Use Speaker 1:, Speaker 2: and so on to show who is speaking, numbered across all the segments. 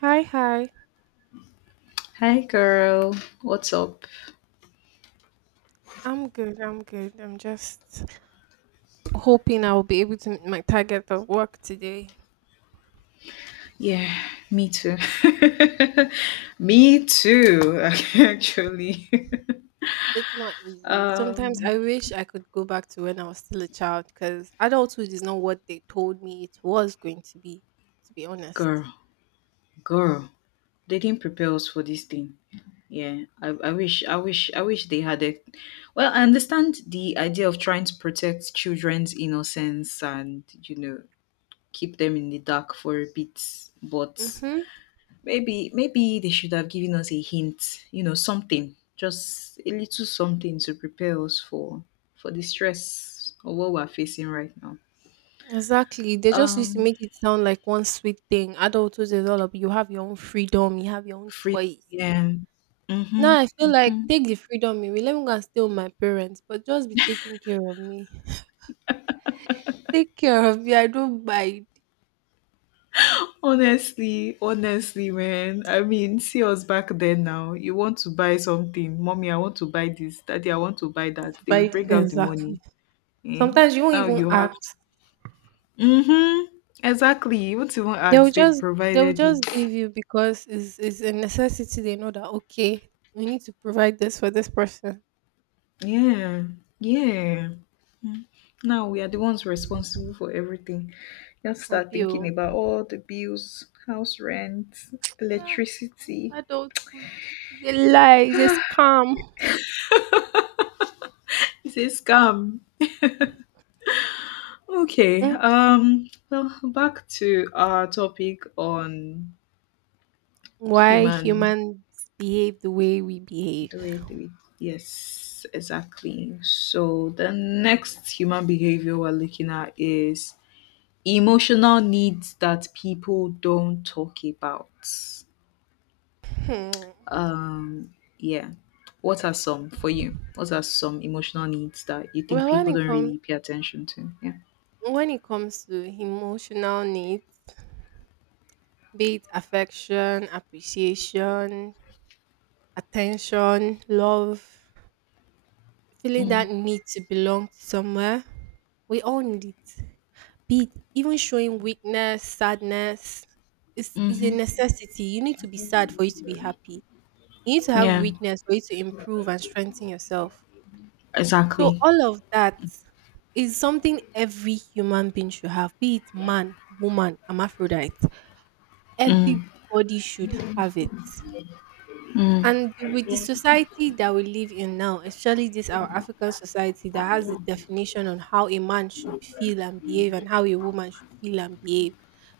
Speaker 1: Hi, hi.
Speaker 2: Hi, girl. What's up?
Speaker 1: I'm good. I'm good. I'm just hoping I will be able to meet my target of work today.
Speaker 2: Yeah, me too. me too, actually.
Speaker 1: It's not easy. Sometimes I
Speaker 2: um,
Speaker 1: wish I could go back to when I was still a child because adulthood is not what they told me it was going to be honest.
Speaker 2: girl, girl, they didn't prepare us for this thing. Yeah, I wish, I wish they had it. Well, I understand the idea of trying to protect children's innocence and, you know, keep them in the dark for a bit, but
Speaker 1: Mm-hmm.
Speaker 2: maybe they should have given us a hint, you know, something, just a little something to prepare us for the stress of what we're facing right now.
Speaker 1: Exactly. They just used to
Speaker 2: Um,
Speaker 1: make it sound like one sweet thing. Adulthood is all about you have your own freedom, you have your own
Speaker 2: free,
Speaker 1: choice.
Speaker 2: yeah. Mhm.
Speaker 1: Now I feel like
Speaker 2: Mhm.
Speaker 1: take the freedom away. Let me go and stay with my parents, but just be taking care of me. Take care of me. I don't mind.
Speaker 2: Honestly, man. I mean, see us back then now. You want to buy something. Mommy, I want to buy this. Daddy, I want to buy that. They will
Speaker 1: By
Speaker 2: bring out the money.
Speaker 1: exactly.
Speaker 2: Eh?
Speaker 1: Sometimes you won't
Speaker 2: Now
Speaker 1: even
Speaker 2: you have
Speaker 1: ask.
Speaker 2: to. Mm-hmm. Exactly. You won't even
Speaker 1: They'll
Speaker 2: ask. They've
Speaker 1: just they'll
Speaker 2: provided
Speaker 1: just
Speaker 2: it.
Speaker 1: give you because it's a necessity. They know that okay, we need to provide this for this person.
Speaker 2: Yeah, yeah. Now we are the ones responsible for everything. You have to start
Speaker 1: Abi
Speaker 2: thinking
Speaker 1: o.
Speaker 2: about all the bills, house rent,
Speaker 1: Ah,
Speaker 2: electricity.
Speaker 1: adulthood is a lie. It's a scam.
Speaker 2: It's a scam. Okay.
Speaker 1: Mm.
Speaker 2: Well, back to our topic on
Speaker 1: Why
Speaker 2: human.
Speaker 1: humans behave the way we behave.
Speaker 2: Do it. Do it. Yes, exactly. So the next human behavior we're looking at is emotional needs that people don't talk about.
Speaker 1: Hmm.
Speaker 2: Um, yeah. What are some for you? What are some emotional needs that you think
Speaker 1: Well, when
Speaker 2: people
Speaker 1: it
Speaker 2: don't
Speaker 1: comes
Speaker 2: really pay attention to? Yeah.
Speaker 1: when it comes to emotional needs, be it affection, appreciation, attention, love, feeling that
Speaker 2: Mm,
Speaker 1: need to belong somewhere. We all need it. Be it even showing weakness, sadness is a
Speaker 2: mm-hmm.
Speaker 1: necessity. You need to be sad for you to be happy. You need to have
Speaker 2: Yeah.
Speaker 1: weakness for you to improve and strengthen yourself. So
Speaker 2: Exactly.
Speaker 1: all of that is something every human being should have, be it man, woman, hermaphrodite.
Speaker 2: Mm,
Speaker 1: Everybody should have it.
Speaker 2: mm,
Speaker 1: And with the society that we live in now, especially this our African society that has the definition on how a man should feel and behave and how a woman should feel and behave,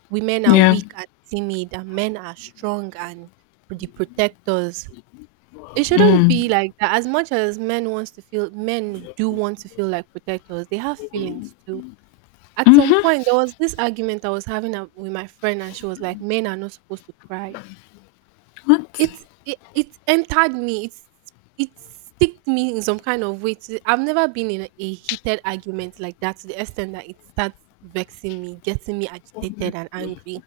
Speaker 1: women are
Speaker 2: yeah.
Speaker 1: weak and timid, and men are strong and the protectors. It shouldn't be
Speaker 2: Mm,
Speaker 1: like that. As much as men wants to feel, men do want to feel like protectors. They have feelings too. At some point,
Speaker 2: mm-hmm.
Speaker 1: there was this argument I was having with my friend, and she was like, "Men are not supposed to cry."
Speaker 2: What?
Speaker 1: It entered me. It sticked me in some kind of way. To, I've never been in a heated argument like that to the extent that it starts vexing me, getting me agitated and angry.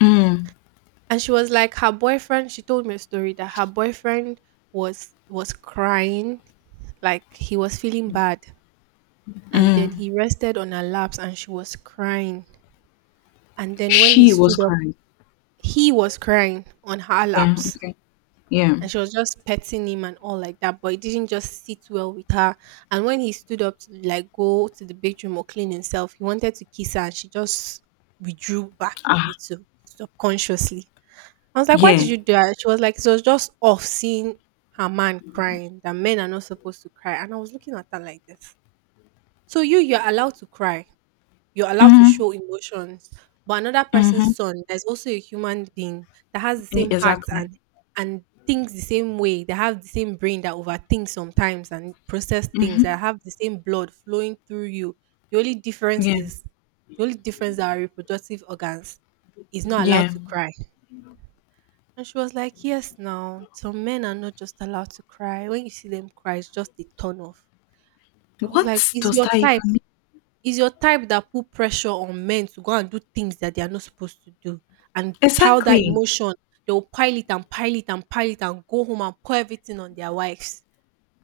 Speaker 2: Mm,
Speaker 1: And she was like, her boyfriend. She told me a story that her boyfriend was crying, like he was feeling bad, and
Speaker 2: mm.
Speaker 1: then he rested on her laps, and she was crying. And then when he
Speaker 2: She was
Speaker 1: stood up,
Speaker 2: crying.
Speaker 1: he was crying on her
Speaker 2: Yeah.
Speaker 1: laps.
Speaker 2: Okay. Yeah.
Speaker 1: And she was just petting him and all like that, but it didn't just sit well with her. And when he stood up to like go to the bedroom or clean himself, he wanted to kiss her and she just withdrew back a
Speaker 2: Ah.
Speaker 1: little subconsciously. I was like, "Why did you
Speaker 2: Yeah.
Speaker 1: do that?" She was like, "It was just off seeing her man crying, that men are not supposed to cry." And I was looking at her like this. So you're allowed to cry, you're allowed to
Speaker 2: Mm-hmm.
Speaker 1: show emotions. But another person's
Speaker 2: Mm-hmm.
Speaker 1: son that is also a human being that has the same heart
Speaker 2: Exactly.
Speaker 1: and and thinks the same way, that have the same brain that overthinks sometimes and process things,
Speaker 2: Mm-hmm.
Speaker 1: that have the same blood flowing through you. The only difference
Speaker 2: Yeah.
Speaker 1: is the only difference that our reproductive organs is not allowed
Speaker 2: Yeah.
Speaker 1: to cry. And she was like, "Yes, now some men are not just allowed to cry. When you see them cry, it's just a turn off." I was like,
Speaker 2: What
Speaker 1: "It's
Speaker 2: does
Speaker 1: your
Speaker 2: that even
Speaker 1: type.
Speaker 2: mean?
Speaker 1: Is your type that put pressure on men to go and do things that they are not supposed to do and pile that
Speaker 2: Exactly.
Speaker 1: emotion. They'll pile it and pile it and pile it and go home and pour everything on their wives.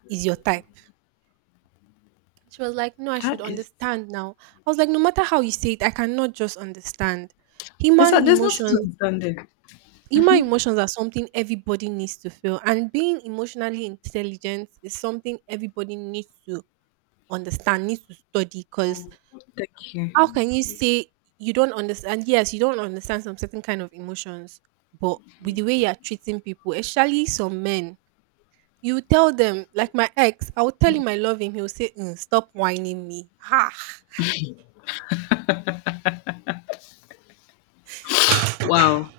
Speaker 1: Is your type." She was like, "No, I should
Speaker 2: That is.
Speaker 1: understand now." I was like, "No matter how you say it, I cannot just understand. Human
Speaker 2: Exactly. There's nothing to
Speaker 1: emotions
Speaker 2: understand there.
Speaker 1: human emotions are something everybody needs to feel. And being emotionally intelligent is something everybody needs to understand, needs to study because
Speaker 2: Thank
Speaker 1: how
Speaker 2: you.
Speaker 1: can you say you don't understand? Yes, you don't understand some certain kind of emotions, but with the way you are treating people, especially some men, you tell them, like my ex, I will tell him I love him. He'll say, 'Mm, stop whining me.'" Ha.
Speaker 2: Wow.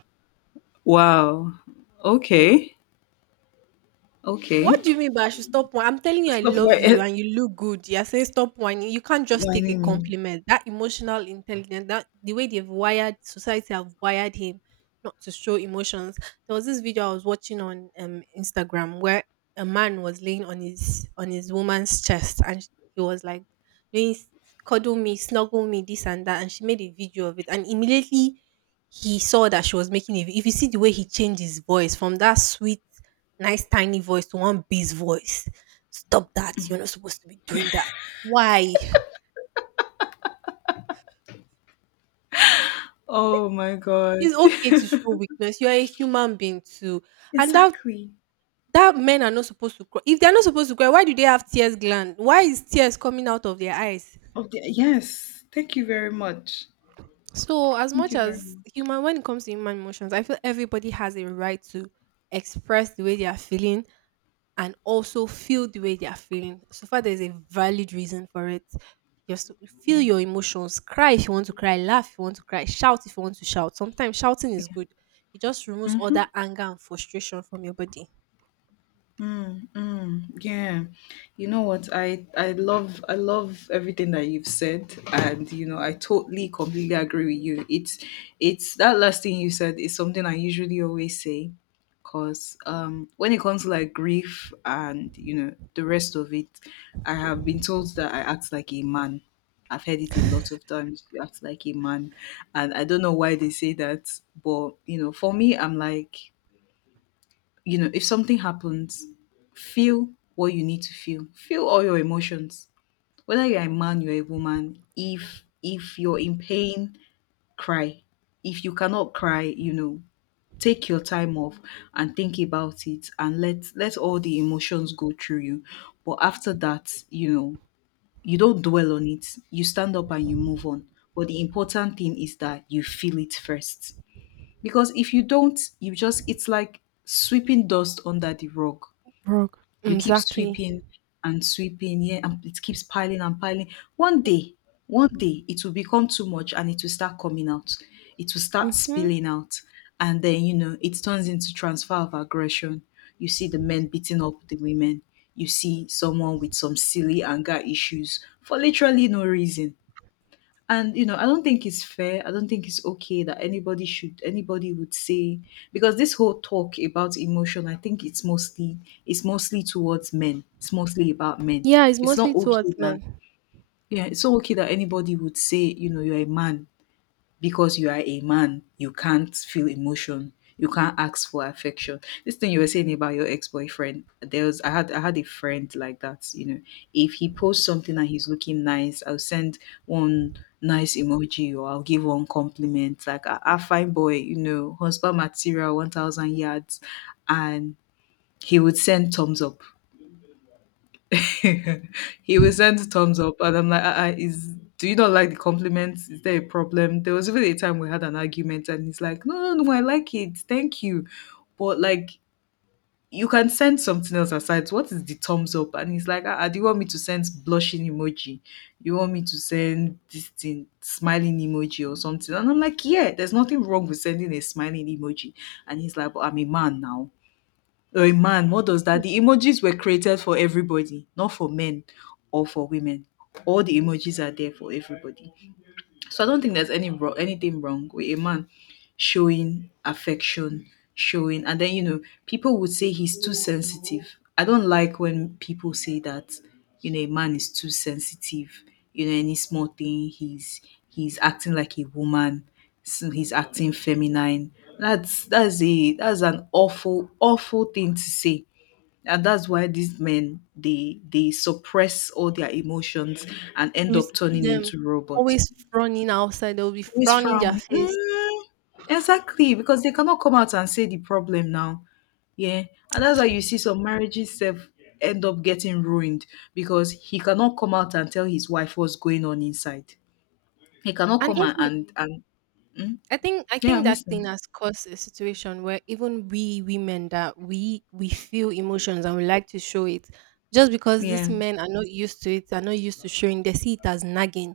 Speaker 2: Wow. Okay. Okay.
Speaker 1: What do you mean by I should stop whining? I'm telling you I
Speaker 2: Stop
Speaker 1: love you
Speaker 2: where
Speaker 1: and you look good. You're saying stop whining. You can't just take a
Speaker 2: whining me.
Speaker 1: compliment. That emotional intelligence, that the way they've wired society have wired him not to show emotions. There was this video I was watching on Instagram where a man was laying on his woman's chest and he was like doing cuddle me, snuggle me, this and that, and she made a video of it and immediately he saw that she was making a if you see the way he changed his voice from that sweet nice tiny voice to one bass voice. Stop that. You're not supposed to be doing that. Why?
Speaker 2: Oh my god.
Speaker 1: It's okay to show weakness. You're a human being too. And that
Speaker 2: exactly.
Speaker 1: that men are not supposed to cry. If they're not supposed to cry, why do they have tears gland? Why is tears coming out of their eyes?
Speaker 2: Oh the yes. Thank you very much.
Speaker 1: So as
Speaker 2: Thank
Speaker 1: much
Speaker 2: you very
Speaker 1: as
Speaker 2: much.
Speaker 1: human when it comes to human emotions, I feel everybody has a right to express the way they are feeling and also feel the way they are feeling. So far, there's a valid reason for it. Just feel
Speaker 2: Yeah.
Speaker 1: your emotions. Cry if you want to cry. Laugh if you want to cry. Shout if you want to shout. Sometimes shouting is
Speaker 2: Yeah.
Speaker 1: good. It just removes all
Speaker 2: Mhm.
Speaker 1: that anger and frustration from your body.
Speaker 2: Mm, mm, yeah. You know what? I love everything that you've said, and you know, I totally completely agree with you. It's that last thing you said is something I usually always say because when it comes to like grief and, you know, the rest of it, I have been told that I act like a man. I've heard it a lot of times. You act like a man, and I don't know why they say that, but you know, for me, I'm like, you know, if something happens, feel what you need to feel. Feel all your emotions. Whether you're a man, you're a woman, if you're in pain, cry. If you cannot cry, you know, take your time off and think about it and let all the emotions go through you. But after that, you know, you don't dwell on it. You stand up and you move on. But the important thing is that you feel it first. Because if you don't, you just it's like sweeping dust under the rug.
Speaker 1: Rock.
Speaker 2: You keep
Speaker 1: Exactly.
Speaker 2: sweeping and sweeping, yeah, and it keeps piling and piling. One day, one day, it will become too much and it will start coming out. It will start
Speaker 1: Hmm.
Speaker 2: spilling out. And then, you know, it turns into transfer of aggression. You see the men beating up the women. You see someone with some silly anger issues for literally no reason. And you know, I don't think it's fair. I don't think it's okay that anybody should anybody would say because this whole talk about emotion, I think it's mostly towards men. It's mostly about men.
Speaker 1: Yeah, it's
Speaker 2: It's
Speaker 1: mostly
Speaker 2: not
Speaker 1: towards
Speaker 2: okay that
Speaker 1: men.
Speaker 2: yeah, it's not okay that anybody would say, you know, you're a man, because you are a man, you can't feel emotion. You can't ask for affection. This thing you were saying about your ex-boyfriend, there was I had a friend like that, you know. If he posts something and he's looking nice, I'll send one nice emoji or I'll give one compliment like a fine boy, you know, husband material, 1,000 yards, and he would send thumbs up. he will send thumbs up, and I'm like, is do you not like the compliments? Is there a problem? There was even a time we had an argument, and he's like, no, no, no, I like it, thank you, but like you can send something else aside. What is the thumbs up? And he's like, do you want me to send blushing emoji? You want me to send this thing smiling emoji or something? And I'm like, yeah, there's nothing wrong with sending a smiling emoji. And he's like, but I'm a man now. Oh man, what does that? The emojis were created for everybody, not for men or for women. All the emojis are there for everybody. So I don't think there's any wrong, anything wrong with a man showing affection, showing, and then you know people would say he's too sensitive. I don't like when people say that you know a man is too sensitive. You know any small thing he's acting like a woman, so he's acting feminine. That's a that's an awful awful thing to say. And that's why these men they suppress all their emotions and end
Speaker 1: You see
Speaker 2: up turning
Speaker 1: them
Speaker 2: into robots
Speaker 1: always frowning outside. They'll be
Speaker 2: always
Speaker 1: frowning their
Speaker 2: frown.
Speaker 1: face.
Speaker 2: Mm, exactly, because they cannot come out and say the problem now. Yeah. And that's why you see some marriages self end up getting ruined because he cannot come out and tell his wife what's going on inside. He cannot
Speaker 1: And
Speaker 2: come and
Speaker 1: even
Speaker 2: and, and mm,
Speaker 1: I think I
Speaker 2: yeah,
Speaker 1: think
Speaker 2: I'm
Speaker 1: that thing
Speaker 2: listening.
Speaker 1: has caused a situation where even we women that we feel emotions and we like to show it, just because these
Speaker 2: Yeah.
Speaker 1: men are not used to it, are not used to showing, they see it as nagging.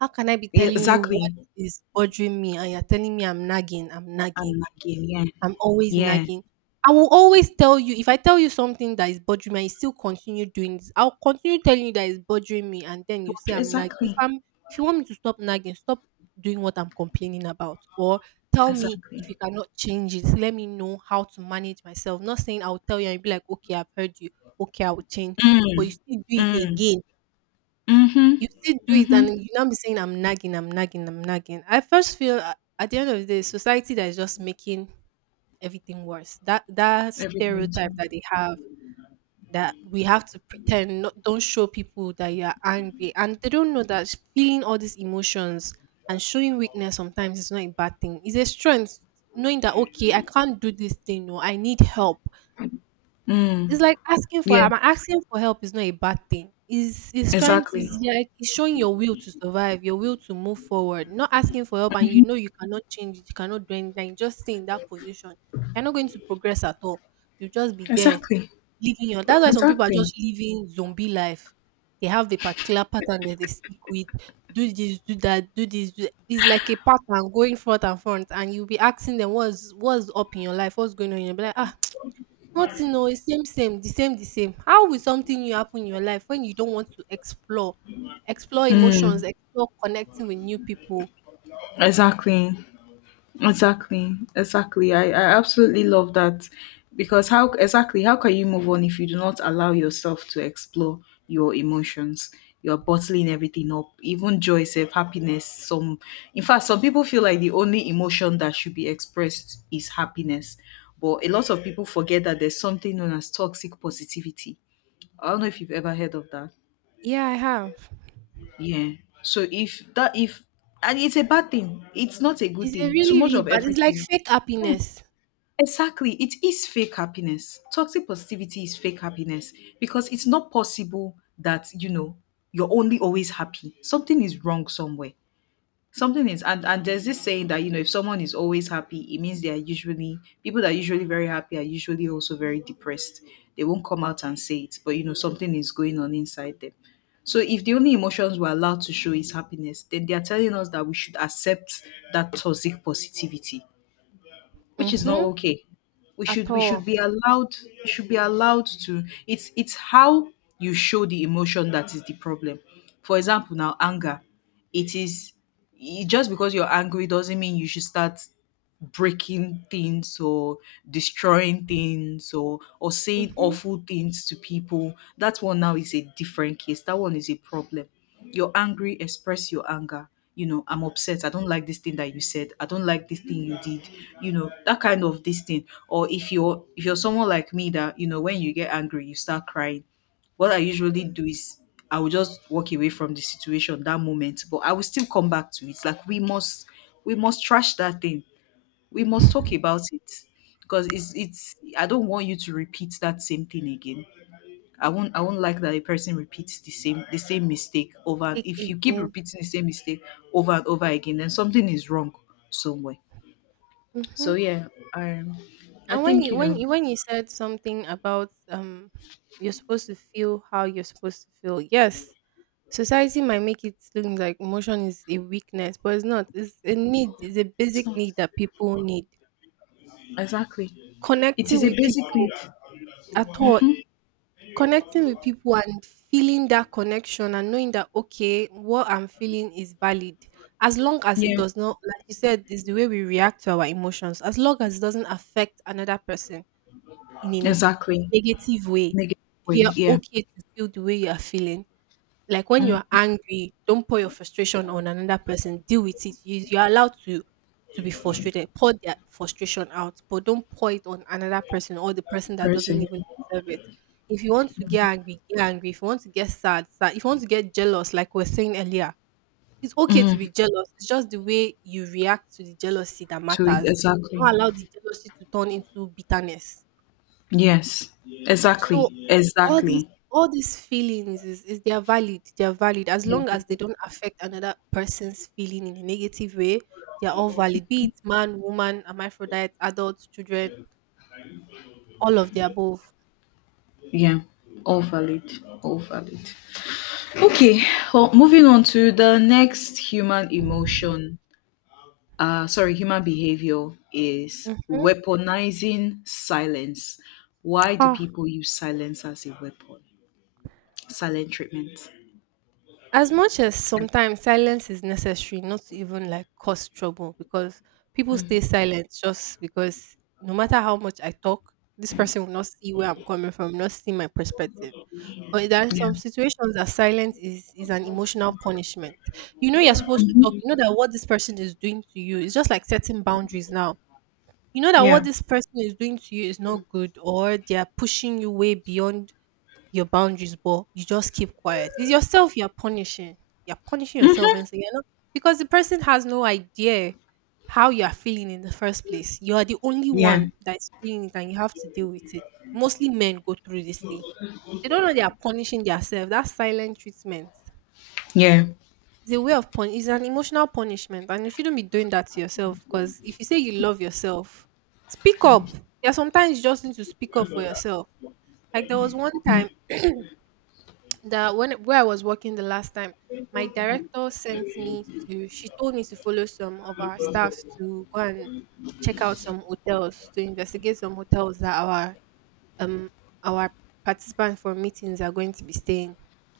Speaker 1: How can I be
Speaker 2: Yeah,
Speaker 1: telling you what
Speaker 2: exactly.
Speaker 1: is bothering me and you're telling me I'm nagging, I'm
Speaker 2: I'm
Speaker 1: nagging?
Speaker 2: lagging, yeah.
Speaker 1: I'm always
Speaker 2: Yeah.
Speaker 1: nagging. I will always tell you if I tell you something that is bothering me, and you still continue doing this. I'll continue telling you that it's bothering me, and then you say I'm nagging.
Speaker 2: Exactly.
Speaker 1: If you want me to stop nagging, stop doing what I'm complaining about, or tell me if you
Speaker 2: Exactly.
Speaker 1: cannot change it. Let me know how to manage myself. Not saying I'll tell you and you'll be like, okay, I've heard you. Okay, I will change, but you
Speaker 2: Mm.
Speaker 1: still do it
Speaker 2: Mm.
Speaker 1: again.
Speaker 2: Mm-hmm.
Speaker 1: You still do it,
Speaker 2: Mm-hmm.
Speaker 1: and you now be saying I'm nagging, I'm nagging, I'm nagging. I first feel at the end of the day, society that is just making everything worse. That
Speaker 2: Everything
Speaker 1: stereotype
Speaker 2: too.
Speaker 1: that they have that we have to pretend, not don't show people that you are angry, and they don't know that feeling all these emotions and showing weakness sometimes is not a bad thing. It's a strength, knowing that okay, I can't do this thing, or I need help.
Speaker 2: Mm.
Speaker 1: It's like asking for
Speaker 2: Yeah,
Speaker 1: I'm asking for help is not a bad thing. Is trying to
Speaker 2: exactly.
Speaker 1: is like it's showing your will to survive, your will to move forward. Not asking for help and you know you cannot change it, you cannot do anything, you just stay in that position. You're not going to progress at all. You'll just be there
Speaker 2: Exactly.
Speaker 1: living your that's why some people are
Speaker 2: Exactly.
Speaker 1: just living zombie life. They have the particular pattern that they stick with. Do this, do that, do this, do that. It's like a pattern going front and front, and you'll be asking them what's up in your life, what's going on. You'll be like, ah, nothing oo, it's same same, the same. How will something new happen in your life when you don't want to explore emotions,
Speaker 2: Mm,
Speaker 1: explore connecting with new people?
Speaker 2: exactly. Exactly. Exactly. I absolutely love that because how exactly how can you move on if you do not allow yourself to explore your emotions? You're bottling everything up, even joy, self, happiness. Some, in fact, some people feel like the only emotion that should be expressed is happiness, but a lot of people forget that there's something known as toxic positivity. I don't know if you've ever heard of that.
Speaker 1: Yeah, I have.
Speaker 2: Yeah. So if and it's a bad thing. It's not a good
Speaker 1: It's a
Speaker 2: thing. Too
Speaker 1: really,
Speaker 2: much
Speaker 1: really
Speaker 2: of
Speaker 1: bad it's like
Speaker 2: everything.
Speaker 1: fake
Speaker 2: Yeah,
Speaker 1: happiness.
Speaker 2: exactly. It is fake happiness. Toxic positivity is fake happiness, because it's not possible that, you know, you're only always happy. Something is wrong somewhere, something is and there's this saying that, you know, if someone is always happy, it means they are usually people that are usually very happy are usually also very depressed. They won't come out and say it, but you know something is going on inside them. So if the only emotions we're allowed to show is happiness, then they are telling us that we should accept that toxic positivity, which is not
Speaker 1: Mhm.
Speaker 2: okay. We
Speaker 1: At
Speaker 2: should we
Speaker 1: all.
Speaker 2: should be allowed we should be allowed to it's how you show the emotion that is the problem. For example, now anger. It is just because you're angry doesn't mean you should start breaking things or destroying things or saying
Speaker 1: Mhm.
Speaker 2: awful things to people. That one now is a different case. That one is a problem. You're angry, express your anger. You know, I'm upset, I don't like this thing that you said, I don't like this thing you did. You know, that kind of this thing. Or if you're someone like me that you know when you get angry you start crying, what I usually do is I will just walk away from the situation that moment, but I will still come back to it. Like we must trash that thing. We must talk about it. Because it's I don't want you to repeat that same thing again. I won't like that a person repeats the same mistake over. And
Speaker 1: Fake
Speaker 2: if you keep
Speaker 1: again.
Speaker 2: repeating the same mistake over and over again, then something is wrong somewhere. So
Speaker 1: Mhm.
Speaker 2: yeah, um I
Speaker 1: And when
Speaker 2: think,
Speaker 1: you
Speaker 2: you
Speaker 1: when
Speaker 2: know,
Speaker 1: you when you said something about you're supposed to feel how you're supposed to feel. Yes, society might make it look like emotion is a weakness, but it's not. It's a need. It's a
Speaker 2: it's
Speaker 1: basic
Speaker 2: not
Speaker 1: need that people need.
Speaker 2: exactly it
Speaker 1: Connecting
Speaker 2: is a
Speaker 1: with
Speaker 2: basic
Speaker 1: people
Speaker 2: need.
Speaker 1: at all,
Speaker 2: Hmm,
Speaker 1: connecting with people and feeling that connection and knowing that okay, what I'm feeling is valid. As long as it
Speaker 2: yeah
Speaker 1: does not, like you said, is the way we react to our emotions. As long as it doesn't affect another person in a
Speaker 2: exactly,
Speaker 1: negative way,
Speaker 2: negative way,
Speaker 1: you're
Speaker 2: yeah.
Speaker 1: okay to feel the way you are feeling. Like when
Speaker 2: Mm.
Speaker 1: you're angry, don't pour your frustration on another person. Deal with it. You're allowed to be frustrated. Pour their frustration out, but don't pour it on another person or the person that doesn't
Speaker 2: Person.
Speaker 1: even deserve it. If you want to get angry, get angry. If you want to get sad, sad. If you want to get jealous, like we're saying earlier, it's okay to
Speaker 2: Mm.
Speaker 1: be jealous. It's just the way you react to the jealousy that
Speaker 2: To it
Speaker 1: matters. Don't
Speaker 2: exactly.
Speaker 1: allow the jealousy to turn into bitterness.
Speaker 2: Yes,
Speaker 1: So
Speaker 2: exactly,
Speaker 1: all these
Speaker 2: exactly.
Speaker 1: all these feelings is they are valid. They are valid as long as they don't affect another person's feeling in a negative way. They are all valid. Be it man, woman, hermaphrodite, adults, children, all of the above.
Speaker 2: Yeah, all valid, all valid. Okay, well, moving on to the next human emotion, sorry, human behavior is
Speaker 1: Mm-hmm.
Speaker 2: weaponizing silence. Why do people use silence as a weapon? Silent treatment.
Speaker 1: As much as
Speaker 2: Right.
Speaker 1: sometimes silence is necessary not to even like cause trouble because people stay silent just because no matter how much I talk, this person will not see where I'm coming from, not see my perspective. But there are
Speaker 2: Yeah.
Speaker 1: some situations that silence is an emotional punishment. You know you're supposed to talk. You know
Speaker 2: Mhm.
Speaker 1: that what this person is doing to you is just like setting boundaries now. You know that
Speaker 2: Yeah.
Speaker 1: what this person is doing to you is not good or they are pushing you way beyond your boundaries, but you just keep quiet. It's yourself you're punishing. You're punishing yourself
Speaker 2: Mhm.
Speaker 1: and saying, because the person has no idea how you are feeling in the first place. You are the only
Speaker 2: Yeah.
Speaker 1: one that's feeling it and you have to deal with it. Mostly men go through this thing. They don't know they are punishing themselves. That's silent treatment.
Speaker 2: Yeah.
Speaker 1: It's a way of pun. It's an emotional punishment, and you shouldn't be doing that to yourself. Because if you say you love yourself, speak up. Yeah, sometimes you just need to speak up for yourself. Like there was one time that when where I was working the last time, my director sent me to she told me to follow some of our staff to go and check out some hotels to investigate some hotels that um our participants for meetings are going to be staying.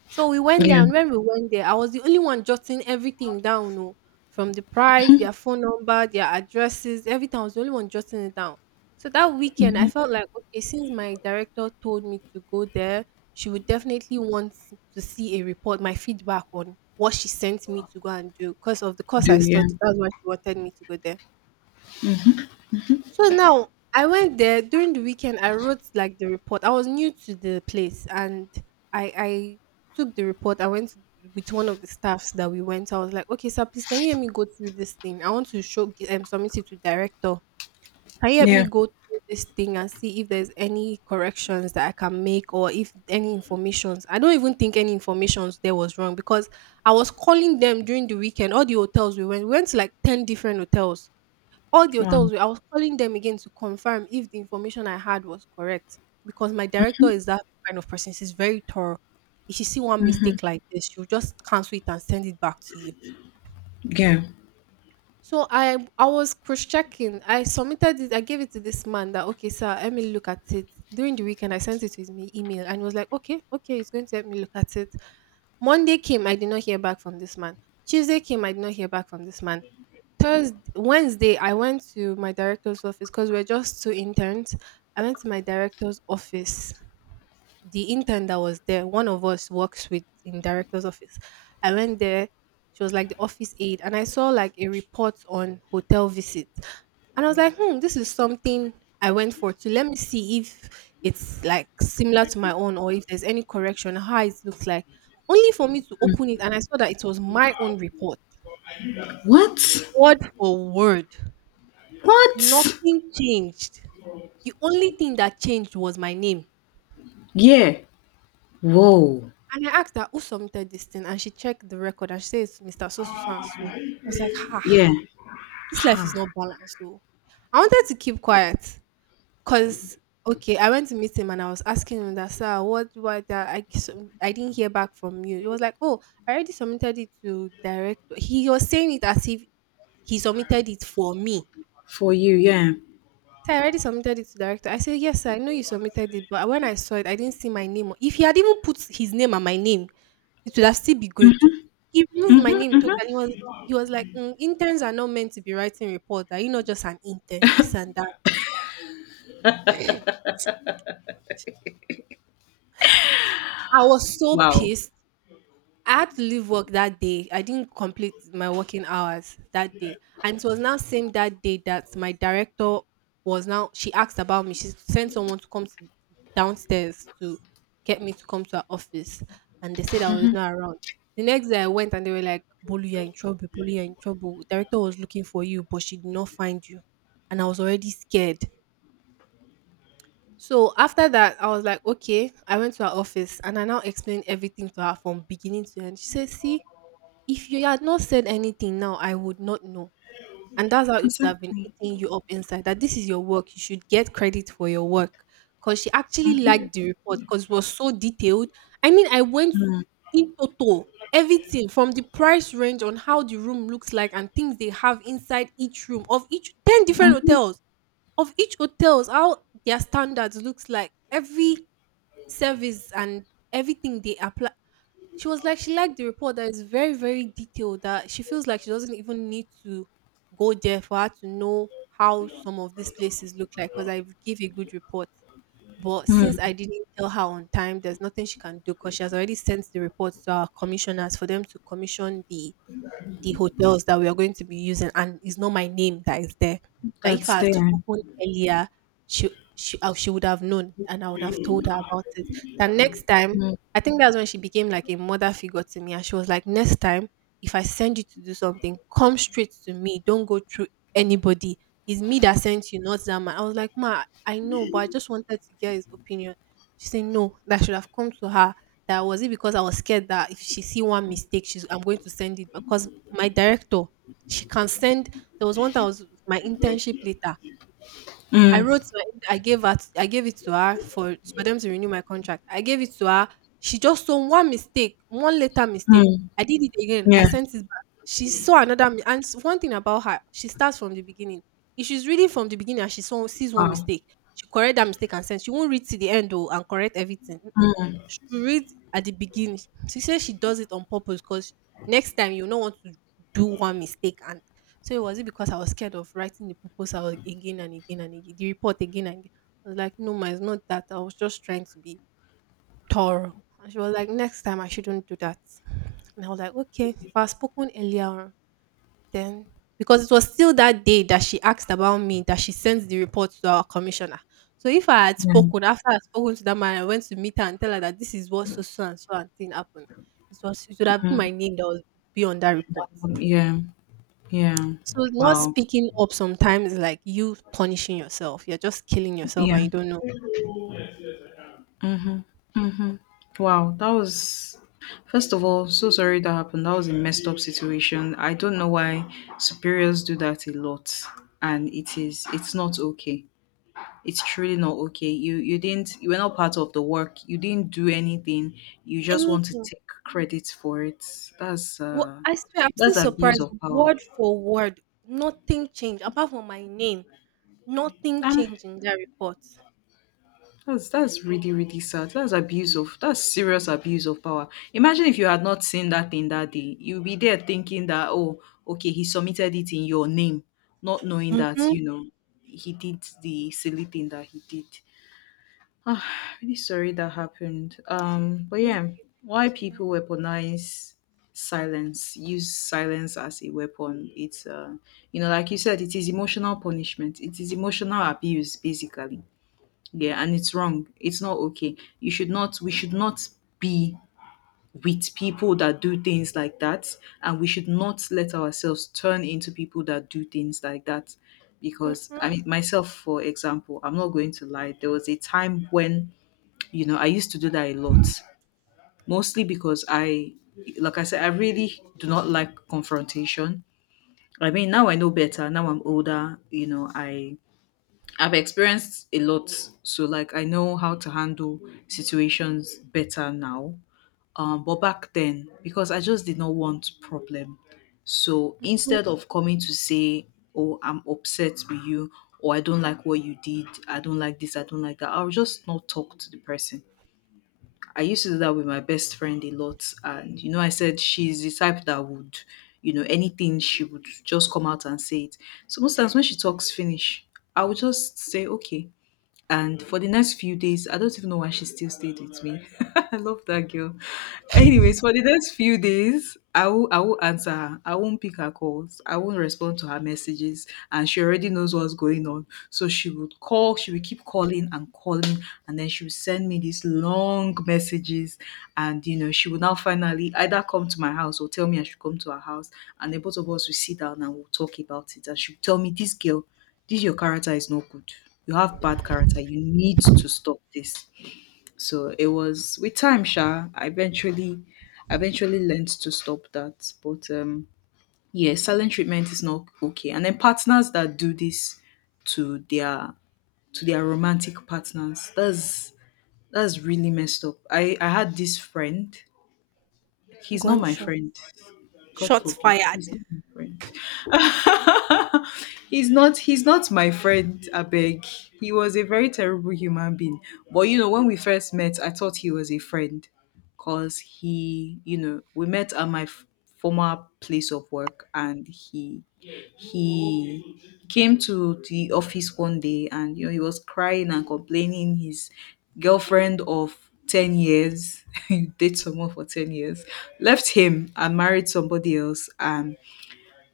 Speaker 1: So we went there,
Speaker 2: Yeah.
Speaker 1: and when we went there, I was the only one jotting everything down, no, from the price, their phone number, their addresses, everything. I was the only one jotting it down. So that weekend, I felt like okay, since my director told me to go there, she would definitely want to see a report, my feedback on what she sent me to go and do because of the course
Speaker 2: Do
Speaker 1: I
Speaker 2: yeah.
Speaker 1: studied. That's why she wanted me to go there. So now I went there during the weekend. I wrote like the report. I was new to the place, and I took the report. I went with one of the staffs that we went. I was like, okay, sir, please can you help me go through this thing? I want to show submit it to director. Can you help me
Speaker 2: Yeah.
Speaker 1: go through this thing and see if there's any corrections that I can make or if any informations? I don't even think any informations there was wrong because I was calling them during the weekend. All the hotels we went to like 10 different hotels all the hotels
Speaker 2: Um,
Speaker 1: were I was calling them again to confirm if the information I had was correct because my director is that kind of person. She's very thorough. If she see one mistake like this, she'll just cancel it and send it back to you.
Speaker 2: yeah.
Speaker 1: So I was cross checking. I submitted it. I gave it to this man that okay, sir, let me look at it. During the weekend, I sent it to his email and he was like, okay, okay, he's going to help me look at it. Monday came, I did not hear back from this man. Tuesday came, I did not hear back from this man. Thursday, Wednesday, I went to my director's office because we're just two interns. I went to my director's office. The intern that was there, one of us works with in director's office. I went there. She was like the office aide, and I saw like a report on hotel visits, and I was like, hmm, this is something I went for to let me see if it's like similar to my own or if there's any correction, how it looks like. Only for me to open it, and I saw that it was my own report,
Speaker 2: What?
Speaker 1: word for word.
Speaker 2: What?
Speaker 1: Nothing changed. The only thing that changed was my name.
Speaker 2: Yeah. Whoa.
Speaker 1: And I asked her who submitted this thing, and she checked the record and she says, Mr. So so so and so. I was like, ha,
Speaker 2: Yeah.
Speaker 1: this life is
Speaker 2: Ha.
Speaker 1: not balanced. Though. I wanted to keep quiet because, okay, I went to meet him and I was asking him that, sir, that I didn't hear back from you. He was like, oh, I already submitted it to director. He was saying it as if he submitted it for me.
Speaker 2: For you. Yeah.
Speaker 1: So I already submitted it to the director. I said, yes, sir, I know you submitted it, but when I saw it, I didn't see my name. If he had even put his name and my name, it would have still be good. He removed my name totally. He was like, "Mm, interns are not meant to be writing report. Are you not just an intern? This and that." I was so
Speaker 2: Wow.
Speaker 1: pissed. I had to leave work that day. I didn't complete my working hours that day. And it was now same that day that my director was now she asked about me. She sent someone to come to downstairs to get me to come to her office. And they said I was not around. The next day I went and they were like, Bolu, you're in trouble, Bolu, you're in trouble. Director was looking for you, but she did not find you. And I was already scared. So after that, I was like, okay. I went to her office and I now explained everything to her from beginning to end. She said, see, if you had not said anything now, I would not know. And that's how it would have been
Speaker 2: Exactly.
Speaker 1: eating you up inside that this is your work. You should get credit for your work. Because she actually liked the report because it was so detailed. I mean, I went
Speaker 2: Mm,
Speaker 1: in total, everything from the price range on how the room looks like and things they have inside each room of each 10 different
Speaker 2: mhm,
Speaker 1: hotels, of each hotels, how their standards looks like, every service and everything they apply she was like, she liked the report that is very, very detailed, that she feels like she doesn't even need to go there for her to know how some of these places look like because I give a good report. But
Speaker 2: mm,
Speaker 1: since I didn't tell her on time, there's nothing she can do because she has already sent the report to our commissioners for them to commission the hotels that we are going to be using and it's not my name that is there. That if
Speaker 2: that's
Speaker 1: I had
Speaker 2: there.
Speaker 1: spoken earlier, she she would have known and I would have told her about it. That next time,
Speaker 2: Mm,
Speaker 1: I think that's when she became like a mother figure to me. And she was like, next time, if I send you to do something, come straight to me. Don't go through anybody. It's me that sent you, not that man. I was like, ma, I know, but I just wanted to get his opinion. She said, no, that should have come to her. That was it because I was scared that if she see one mistake, she's I'm going to send it because my director, she can send there was one that was my internship letter. I
Speaker 2: mm,
Speaker 1: wrote my I gave her I gave it to her for them to renew my contract. I gave it to her. She just saw one mistake, one letter mistake.
Speaker 2: mm,
Speaker 1: I did it again. I
Speaker 2: yeah.
Speaker 1: sent it back. She saw another one thing about her, she starts from the beginning. If she's reading from the beginning and she saw sees one
Speaker 2: Wow.
Speaker 1: mistake, she correct that mistake and sends. She won't read to the end though and correct everything.
Speaker 2: Mm,
Speaker 1: You read at the beginning. She said she does it on purpose because next time you not want to do one mistake. And so was it because I was scared of writing the proposal again and again and again, the report again and again? I was like, no, ma, it's not that. I was just trying to be thorough. And she was like, next time I shouldn't do that. And I was like, okay, if I had spoken earlier on, then because it was still that day that she asked about me, that she sent the report to our commissioner. So if I had
Speaker 2: yeah.
Speaker 1: spoken, after I had spoken to that man, I went to meet her and tell her that this is what so so and so and thing happened. It would have been
Speaker 2: Mm,
Speaker 1: my name that would be on that
Speaker 2: that
Speaker 1: report.
Speaker 2: one, yeah. Yeah.
Speaker 1: So not
Speaker 2: Wow.
Speaker 1: speaking up sometimes is like you punishing yourself. You're just killing yourself and
Speaker 2: Yeah.
Speaker 1: you don't know.
Speaker 2: Mm-hmm. Wow, that was first of all, so sorry that happened. That was a messed up situation. I don't know why superiors do that a lot, and it's not okay. It's truly not okay. You didn't, you were not part of the work, you didn't do anything. You just want to
Speaker 1: Anything.
Speaker 2: take credit for it. that's
Speaker 1: What
Speaker 2: uh
Speaker 1: I swear, I'm still
Speaker 2: that's abuse
Speaker 1: surprised.
Speaker 2: of power.
Speaker 1: Word for word, nothing changed apart from my name. Nothing
Speaker 2: Ah,
Speaker 1: changed in that report.
Speaker 2: that's really really sad. That's abuse of, that's serious abuse of power. Imagine if you had not seen that thing that day, you'll be there thinking that, oh, okay, he submitted it in your name, not knowing that,
Speaker 1: Mhm.
Speaker 2: you know, he did the silly thing that he did. Ah, really sorry that happened. But
Speaker 1: Thank
Speaker 2: yeah,
Speaker 1: you,
Speaker 2: why
Speaker 1: thank you.
Speaker 2: people weaponize silence, use silence as a weapon. It's You know, like you said, it is emotional punishment. It is emotional abuse, basically. Yeah, and it's wrong. It's not okay. You should not, we should not be with people that do things like that, and we should not let ourselves turn into people that do things like that. Because I
Speaker 1: Mhm.
Speaker 2: mean, myself, for example, I'm not going to lie. There was a time when, you know, I used to do that a lot, mostly because I, like I said, I really do not like confrontation. I mean, now I know better. Now I'm older. You know, I I've experienced a lot, so like I know how to handle situations better now. But back then, because I just did not want problem, so instead of coming to say, "Oh, I'm upset with you," or "I don't like what you did," "I don't like this," "I don't like that," I'll just not talk to the person. I used to do that with my best friend a lot. And, you know, I said she's the type that would, you know, anything she would just come out and say it. So most times when she talks Finnish, I would just say, okay. And for the next few days, I don't even know why she still stayed with me. I love that girl. Anyways, for the next few days, I will answer her. I won't pick her calls. I won't respond to her messages. And she already knows what's going on. So she would call, she would keep calling and calling, and then she would send me these long messages. And you know, she would now finally either come to my house or tell me I should come to her house. And the both of us will sit down and we'll talk about it. And she'll tell me, this girl, this your character is not good. You have bad character. You need to stop this. So it was with time, Sha. I eventually learned to stop that. But yeah, silent treatment is not okay. And then partners that do this to their, to their romantic partners, that's really messed up. I had this friend. He's not
Speaker 1: Gun
Speaker 2: my
Speaker 1: shot.
Speaker 2: friend. God
Speaker 1: Shots
Speaker 2: forbid.
Speaker 1: fired.
Speaker 2: He's not my friend. He's not my friend, Abeg. He was a very terrible human being. But you know, when we first met, I thought he was a friend. Cause he, you know, we met at my former place of work and he came to the office one day, and you know he was crying and complaining, his girlfriend of 10 years, you date someone for 10 years, left him and married somebody else. and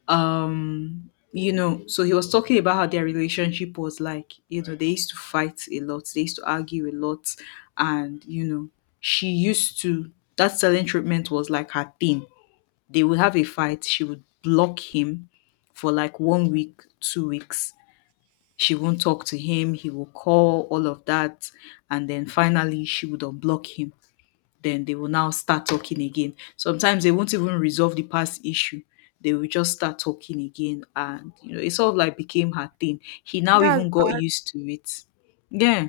Speaker 2: um you know, so he was talking about how their relationship was like, you know, they used to fight a lot, they used to argue a lot, and you know, she used to, that selling treatment was like her thing. They would have a fight. She would block him for like 1 week, 2 weeks. She won't talk to him. He will call, all of that. And then finally, she would unblock him. Then they will now start talking again. Sometimes they won't even resolve the past issue. They will just start talking again. And, you know, it sort of like became her thing. He now
Speaker 1: That's
Speaker 2: even got
Speaker 1: bad.
Speaker 2: used to it. Yeah,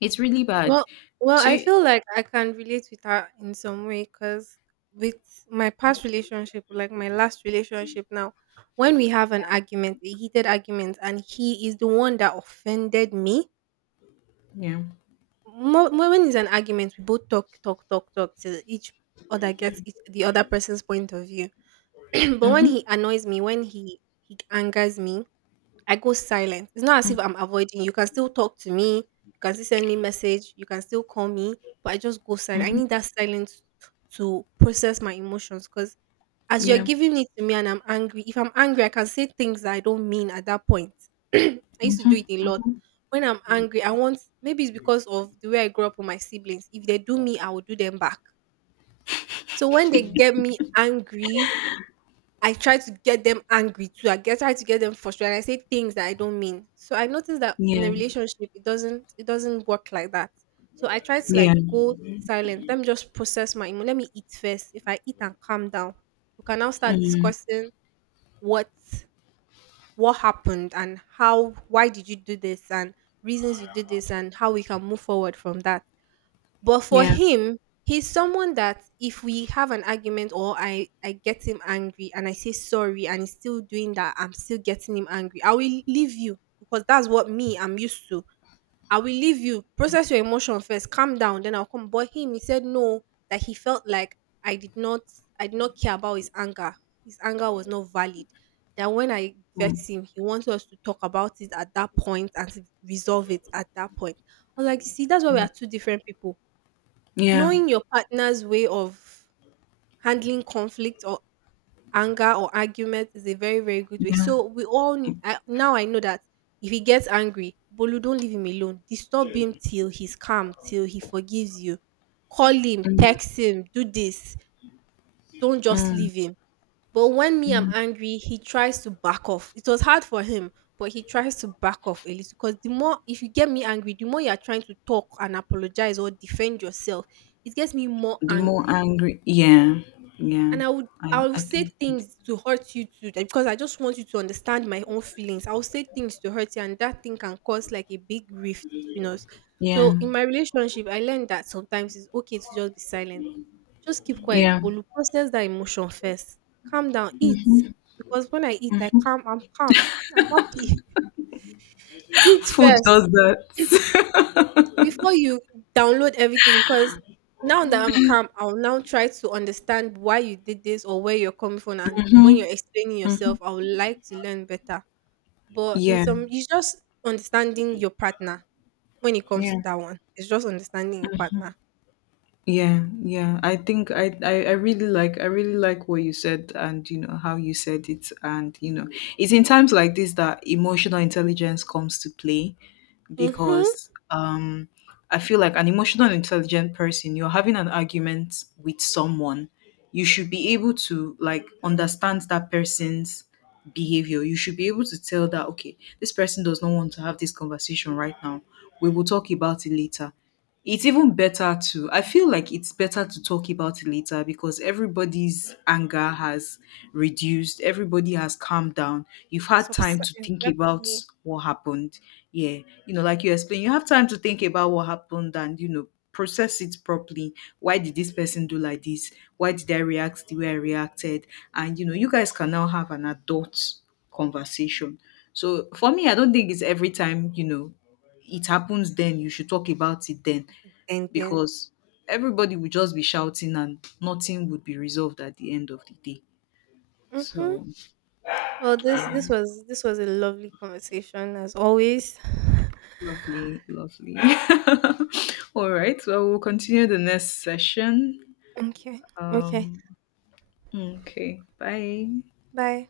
Speaker 2: it's really bad.
Speaker 1: Well, well,
Speaker 2: So,
Speaker 1: I feel like I can relate with her in some way because with my past relationship, like my last relationship now, when we have an argument, a heated argument, and he is the one that offended me,
Speaker 2: yeah.
Speaker 1: when it's an argument, we both talk, talk, talk, talk till each other gets each, the other person's point of view. But when
Speaker 2: Mm-hmm.
Speaker 1: he annoys me, when he angers me, I go silent. It's not as
Speaker 2: Mm-hmm.
Speaker 1: if I'm avoiding you. You can still talk to me. You can still send me message. You can still call me, but I just go silent. I
Speaker 2: Mm-hmm.
Speaker 1: need that silence to process my emotions because as you're
Speaker 2: Yeah.
Speaker 1: giving it to me and I'm angry, if I'm angry, I can say things that I don't mean at that point. I used to do it a lot. When I'm angry, I want maybe it's because of the way I grew up with my siblings. If they do me, I will do them back. So when they get me angry, I try to get them angry too. I get try to get them frustrated. I say things that I don't mean. So I noticed that in a
Speaker 2: Yeah.
Speaker 1: relationship, it doesn't work like that. So I try to
Speaker 2: Yeah.
Speaker 1: like go silent. Let me just process my emo. Let me eat first. If I eat and calm down, we can now start
Speaker 2: Mm,
Speaker 1: discussing what what happened and how why did you do this and reasons you did this and how we can move forward from that. But for
Speaker 2: yeah.
Speaker 1: him, he's someone that if we have an argument or I get him angry and I say sorry and he's still doing that, I'm still getting him angry. I will leave you because that's what me I'm used to. I will leave you, process your emotion first, calm down, then I'll come. But him, he said no, that he felt like I did not I did not care about his anger. His anger was not valid. That when I
Speaker 2: Mm.
Speaker 1: vexed him, he wanted us to talk about it at that point and to resolve it at that point. I was like, you see, that's why we are two different people.
Speaker 2: Yeah,
Speaker 1: Knowing your partner's way of handling conflict or anger or argument is a very, very good way.
Speaker 2: yeah.
Speaker 1: So we all kn- I, now I know that if he gets angry, Bolu, don't leave him alone. Disturb him till he's calm, till he forgives you. Call him, text him, do this. Don't just
Speaker 2: Mm,
Speaker 1: leave him. But when me I'm
Speaker 2: mm.
Speaker 1: angry, he tries to back off. It was hard for him, but he tries to back off a little. Because the more if you get me angry, the more you are trying to talk and apologize or defend yourself, it gets me more
Speaker 2: The more
Speaker 1: angry.
Speaker 2: angry, yeah, yeah.
Speaker 1: And I would I
Speaker 2: I
Speaker 1: will
Speaker 2: I
Speaker 1: say
Speaker 2: think, that's-
Speaker 1: things to hurt you too, that because I just want you to understand my own feelings. I will say things to hurt you, and that thing can cause like a big rift between us.
Speaker 2: yeah,
Speaker 1: So in my relationship, I learned that sometimes it's okay to just be silent. Just keep quiet,
Speaker 2: yeah.
Speaker 1: but you process that emotion first. Calm down, eat. Because when I eat, I'm calm, I'm happy. Eat
Speaker 2: Food does
Speaker 1: first
Speaker 2: that.
Speaker 1: before you download everything because now that I'm calm, I'll now try to understand why you did this or where you're coming from. And when
Speaker 2: Mhm,
Speaker 1: you're explaining
Speaker 2: mhm.
Speaker 1: yourself, I would like to learn better. But in
Speaker 2: Yeah,
Speaker 1: some, it's just understanding your partner when it comes
Speaker 2: yeah,
Speaker 1: to that one. It's just understanding your partner.
Speaker 2: yeah, yeah. I think I really like what you said, and you know how you said it, and you know it's in times like this that emotional intelligence comes to play,
Speaker 1: Mm-hmm.
Speaker 2: because I feel like an emotional and intelligent person, you're having an argument with someone, you should be able to like understand that person's behavior. You should be able to tell that, okay, this person does not want to have this conversation right now. We will talk about it later. It's even better to I feel like it's better to talk about it later, because everybody's anger has reduced, everybody has calmed down. You've had time to think about
Speaker 1: Exactly.
Speaker 2: what happened. Yeah. You know, like you explained, you have time to think about what happened and, you know, process it properly. Why did this person do like this? Why did I react the way I reacted? And you know, you guys can now have an adult conversation. So for me, I don't think it's every time, you know, it happens then you should talk about it then,
Speaker 1: And then,
Speaker 2: because everybody would just be shouting and nothing would be resolved at the end of the day.
Speaker 1: mm-hmm.
Speaker 2: So
Speaker 1: Well, this this was a lovely conversation as always.
Speaker 2: lovely, lovely. All right, well, we'll continue the next session.
Speaker 1: Okay. Okay.
Speaker 2: Okay, bye.
Speaker 1: Bye.